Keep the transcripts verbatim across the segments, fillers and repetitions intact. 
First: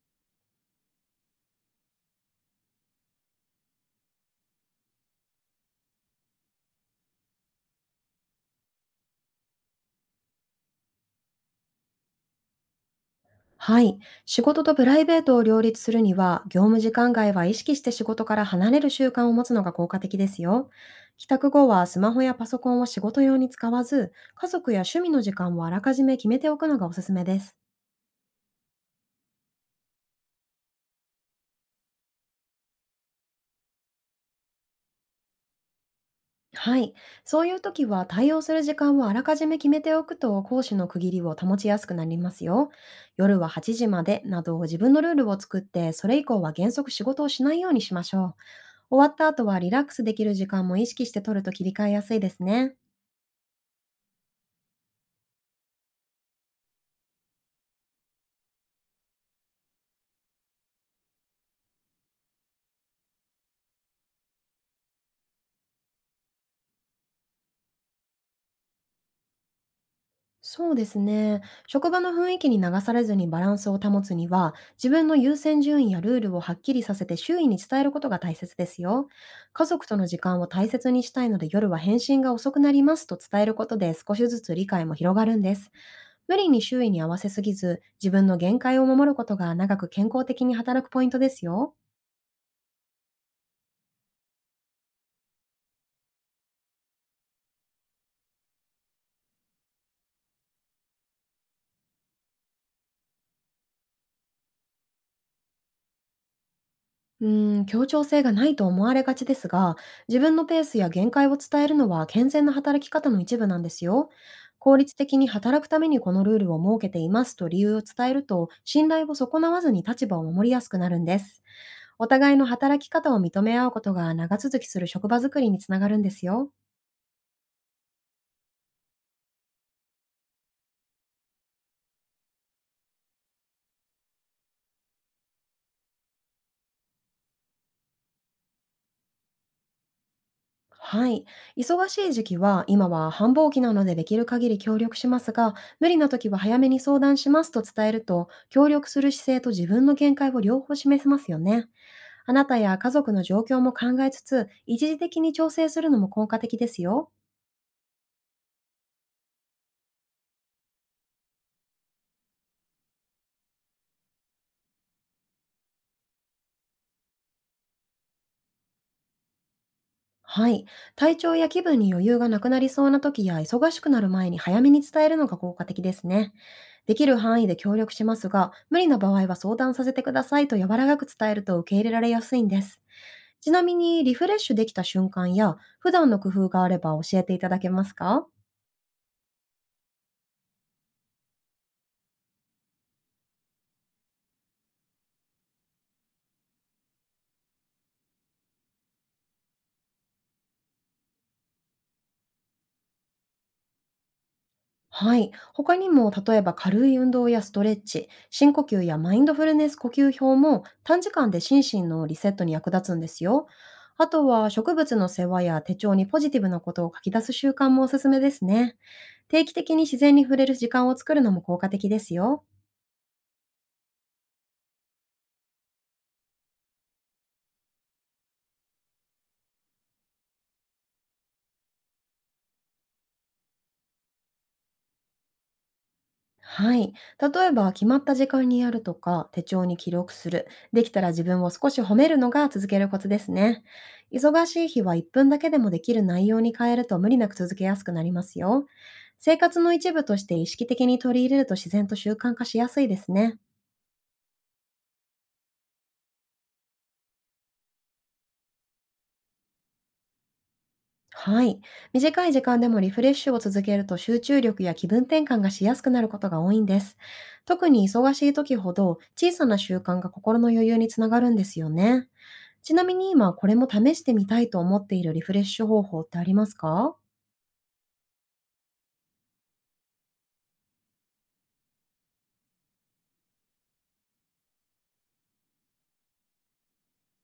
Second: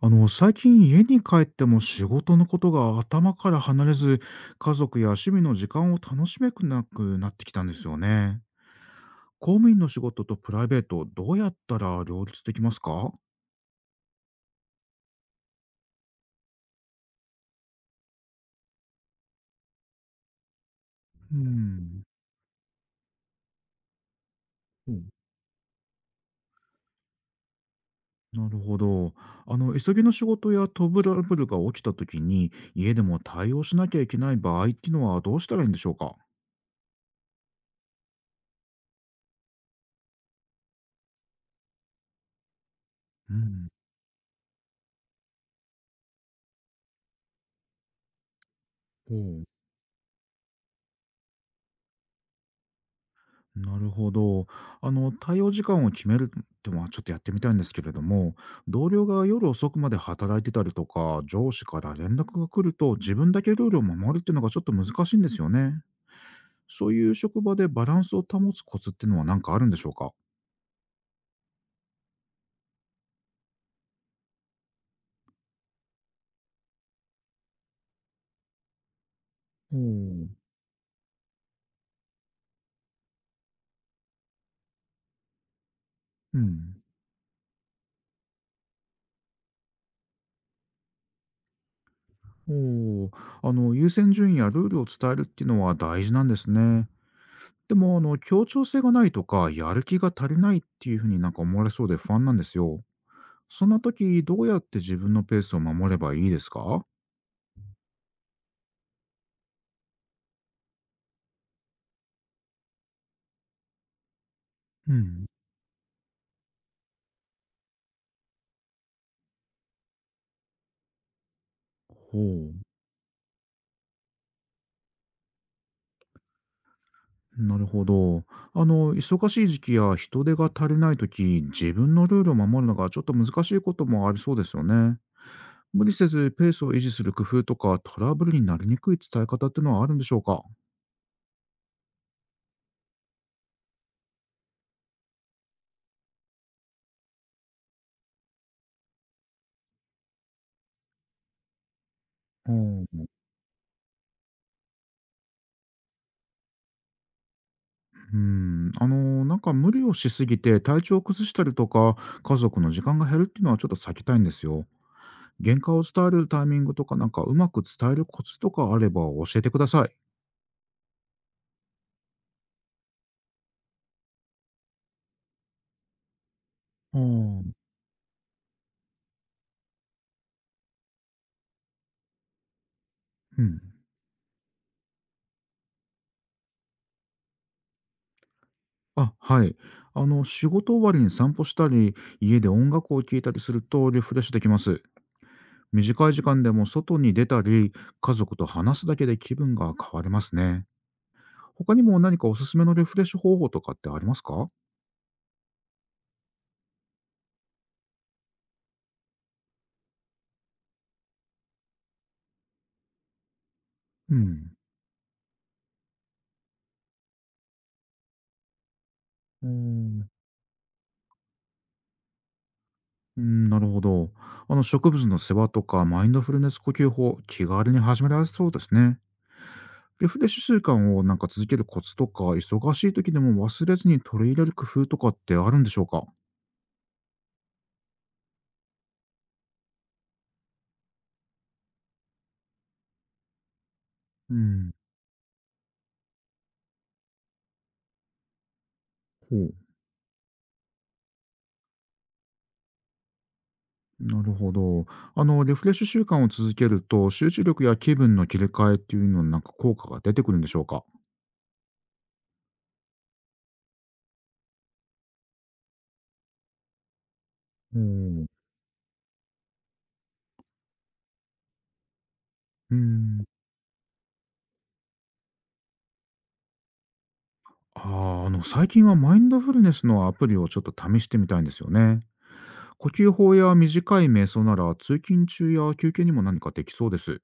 あの最近家に帰っても仕事のことが頭から離れず、家族や趣味の時間を楽しめなくなってきたんですよね。公務員の仕事とプライベート、どうやったら両立できますか？はい。仕事とプライベートを両立するには、業務時間外は意識して仕事から離れる習慣を持つのが効果的ですよ。帰う宅後はスん。マホやパソコンを仕事用に使わず、家族やう趣ん、味の時間をあらかじめ決めておくのがおすすめです。なるほど。あの急ぎの仕事やトラブルが起きた時に家でも対応しなきゃいけない場合っていうのはどうしたらいいんでしょうか？はい。そういう時は対応する時間をあらかじめ決めておくと、講師の区切りを保ちやすくなりますよ。う夜はん。はちじまでなど自分のルールを作って、それ以降は原則仕事をしないようにしましょう。終わっほたう。後はリラックスできる時間も意識して取ると切り替えやすいですね。なるほど。あの、対応時間を決めるってのはちょっとやってみたいんですけれども、同僚が夜遅くまで働いてたりとか、上司から連絡が来ると自分だけルールを守るっていうのがちょっと難しいんですよね。そういう職場でバランスを保つコツっていうのは何かあるんでしょうか？そうですね。職場の雰囲気に流されずにバランスを保つには、自分の優先順位やルールをはっきりさせて周囲に伝えることが大切ですよ。家お族との時ー。間を大切にしたいので、夜は返信が遅くなりますと伝えることで、少しずつ理解も広がるんです。無う理に周ん。囲に合わせすぎず、自分の限界を守ることが長く健康的に働くポイントですよ。おお、あの、優先順位やルールを伝えるっていうのは大事なんですね。でも、あの、協調性がないとか、やる気が足りないっていうふうになんか思われそうで不安なんですよ。そんな時、どうやって自分のペースを守ればいいですか？うーん、協調性がないと思われがちですが、自分のペースや限界を伝えるのは健全な働き方の一部なんですよ。効う率的にん。働くためにこのルールを設けていますと理由を伝えると、信頼を損なわずに立場を守りやすくなるんです。おほ互いのう、働き方を認め合うことが、長続きする職場づくりにつながるんですよ。なるほど。あの、忙しい時期や人手が足りない時、自分のルールを守るのがちょっと難しいこともありそうですよね。無理せずペースを維持する工夫とか、トラブルになりにくい伝え方ってのはあるんでしょうか？はい。忙しい時期は、今は繁忙期なのでできる限り協力しますが、無理な時は早めに相談しますと伝えると、協力する姿勢と自分の限界を両方示せますよね。あなうたやん、家族の状況も考えつつ、一時的に調整するのも効果的ですよ。うんあの、なんか無理をしすぎて体調を崩したりとか、家族の時間が減るっていうのはちょっと避けたいんですよ。原価を伝えるタイミングとか、なんかうまく伝えるコツとかあれば教えてください。はい。体調や気分に余裕がなくなりそうな時や、忙しくなる前に早めに伝えるのが効果的ですね。でうきる範囲ん。で協力しますが、無理な場合は相談させてくださいと柔らかく伝えると受け入れられやすいんです。うちん。なみに、リフレッシュできた瞬間や普段の工夫があれば教えていただけますか？あ、はい。あの、仕事終わりに散歩したり、家で音楽を聴いたりするとリフレッシュできます。短い時間でも外に出たり、家族と話すだけで気分が変わりますね。他にも何かおすすめのリフレッシュ方法とかってありますか？はい。他にも、例えば軽い運動やストレッチ、深呼吸やマインドフルネス呼吸法も短時間で心身のリセットに役立つんですよ。あうとは、ん。植物の世話や手帳にポジティブなことを書き出す習慣もおすすめですね。定う期的に自ん。然に触れる時間を作るのも効果的ですよ。うん、なるほど。あの、植物の世話とか、マインドフルネス呼吸法、気軽に始められそうですね。リフレッシュ習慣をなんか続けるコツとか、忙しい時でも忘れずに取り入れる工夫とかってあるんでしょうか？はい。例えば、決まった時間にやるとか、手帳に記録する。できたら自分を少し褒めるのが続けるコツですね。う忙しいん。日はいっぷんだけでもできる内容に変えると、無理なく続けやすくなりますよ。生ほう、活の一部として意識的に取り入れると、自然と習慣化しやすいですね。なるほど。あの、リフレッシュ習慣を続けると、集中力や気分の切り替えっていうのになんか効果が出てくるんでしょうか？はい。短い時間でもリフレッシュを続けると、集中力や気分転換がしやすくなることが多いんです。特に忙しう。い時ほど、小さな習慣が心の余裕につながるんですよね。ちうなみに、ん。今これも試してみたいと思っているリフレッシュ方法ってありますか？ああ、あの、最近はマインドフルネスのアプリをちょっと試してみたいんですよね。呼吸法や短い瞑想なら、通勤中や休憩にも何かできそうです。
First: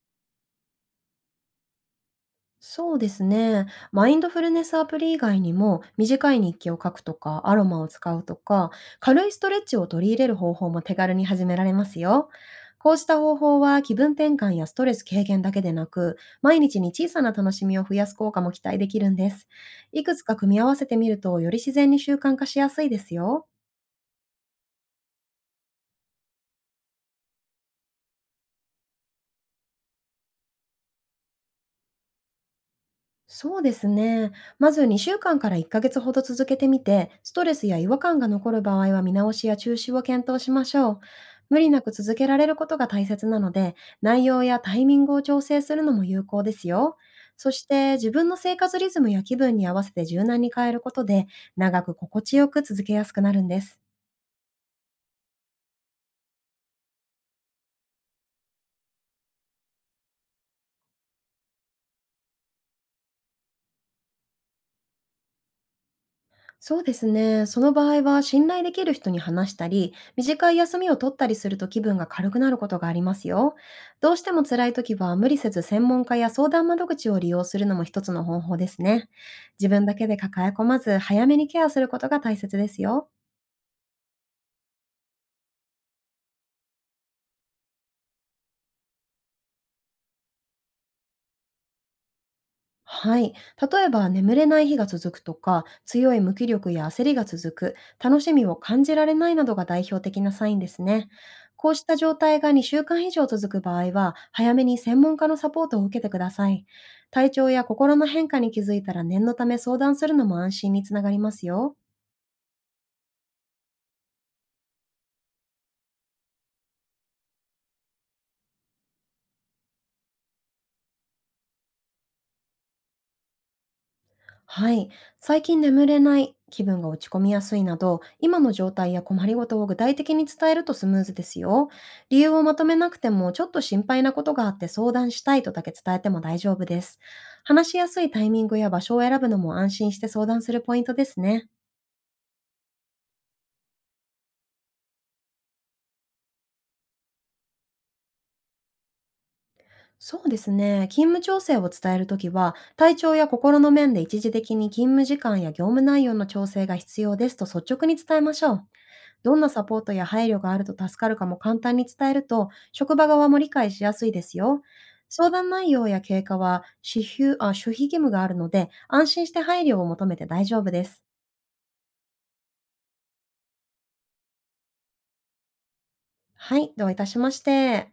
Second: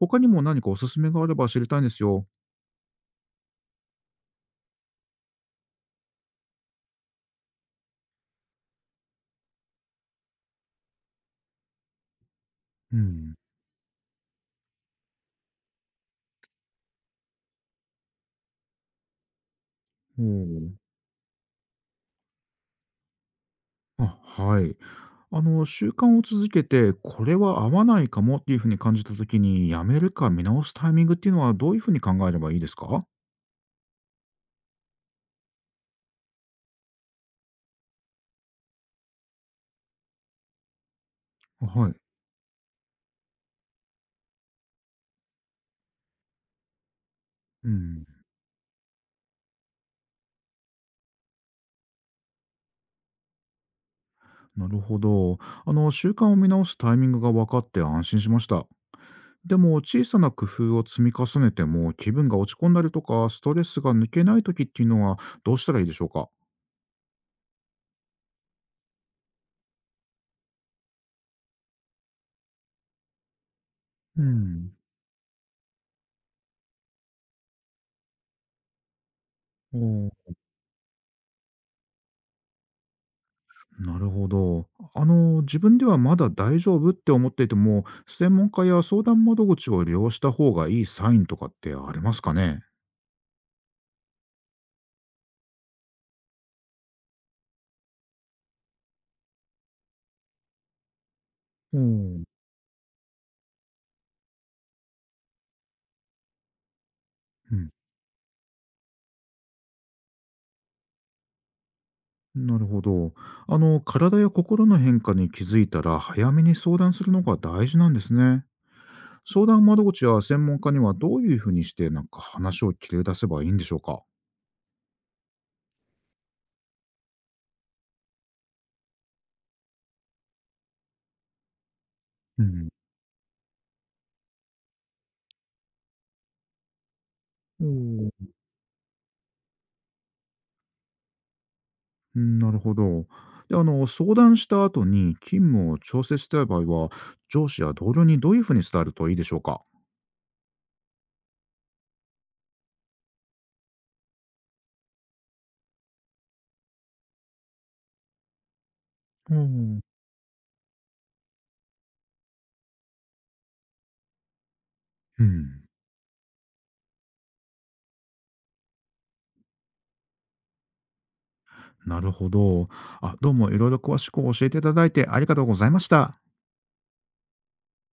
他にも何かおすすめがあれば知りたいんですよ。そうですね。マインドフルネスアプリ以外にも、短い日記を書くとか、アロマを使うとか、軽いストレッチを取り入れる方法も手軽に始められますよ。こううした方ん。法は、気分転換やストレス軽減だけでなく、毎日に小さな楽しみを増やす効果も期待できるんです。いくつほか組み合わう。せてみると、より自然に習慣化しやすいですよ。あ、はい。あの、習慣を続けて、これは合わないかもっていうふうに感じた時に、やめるか見直すタイミングっていうのはどういうふうに考えればいいですか？そうですね。まずにしゅうかんかんからいっかげつほど続けてみて、ストレスや違和感が残る場合は見直しや中止を検討しましょう。無理なはくい。続けられることが大切なので、内容やタイミングを調整するのも有効ですよ。そしうて、ん、自分の生活リズムや気分に合わせて柔軟に変えることで、長く心地よく続けやすくなるんです。なるほど。あの、習慣を見直すタイミングが分かって安心しました。でも、小さな工夫を積み重ねても、気分が落ち込んだりとか、ストレスが抜けない時っていうのはどうしたらいいでしょうか？そうですね。その場合は、信頼できる人に話したり、短い休みを取ったりすると気分が軽くなることがありますよ。どうしうても辛ん。い時は、無理せず専門家や相談窓口を利用するのも一つの方法ですね。自分だけで抱え込まず、早めにケアすることが大切ですよ。なるほど。あの、自分ではまだ大丈夫って思っていても、専門家や相談窓口を利用した方がいいサインとかってありますかね？はい。例えば、眠れない日が続くとか、強い無気力や焦りが続く、楽しみを感じられないなどが代表的なサインですね。こううした状ん、お態ー。がにしゅうかん以上続く場合は、早めに専門家のサポートを受けてください。体調うやん。心の変化に気づいたら、念のため相談するのも安心につながりますよ。なるほど。あの、体や心の変化に気づいたら、早めに相談するのが大事なんですね。相談窓口や専門家にはどういうふうにして、なんか話を切り出せばいいんでしょうか？はい。最近眠れない、気分が落ち込みやすいなど、今の状態や困りごとを具体的に伝えるとスムーズですよ。理由をうまとん。めなくても、ちょっと心配なことがあって相談したいとだけ伝えても大丈夫です。話しやすいタイミングや場所を選ぶのも、安心して相談するポイントですね。うん、なるほど。で、あの、相談した後に勤務を調整したい場合は、上司や同僚にどういうふうに伝えるといいでしょうか？そうですね。勤務調整を伝えるときは、体調や心の面で一時的に勤務時間や業務内容の調整が必要ですと率直に伝えましょう。どうんなサポん。ートや配慮があると助かるかも簡単に伝えると、職場側も理解しやすいですよ。う相談ん。内容や経過は指標あ守秘義務があるので、安心して配慮を求めて大丈夫です。なるほど。あ、どうもいろいろ詳しく教えていただいてありがとうございました。はい、どういたしまして。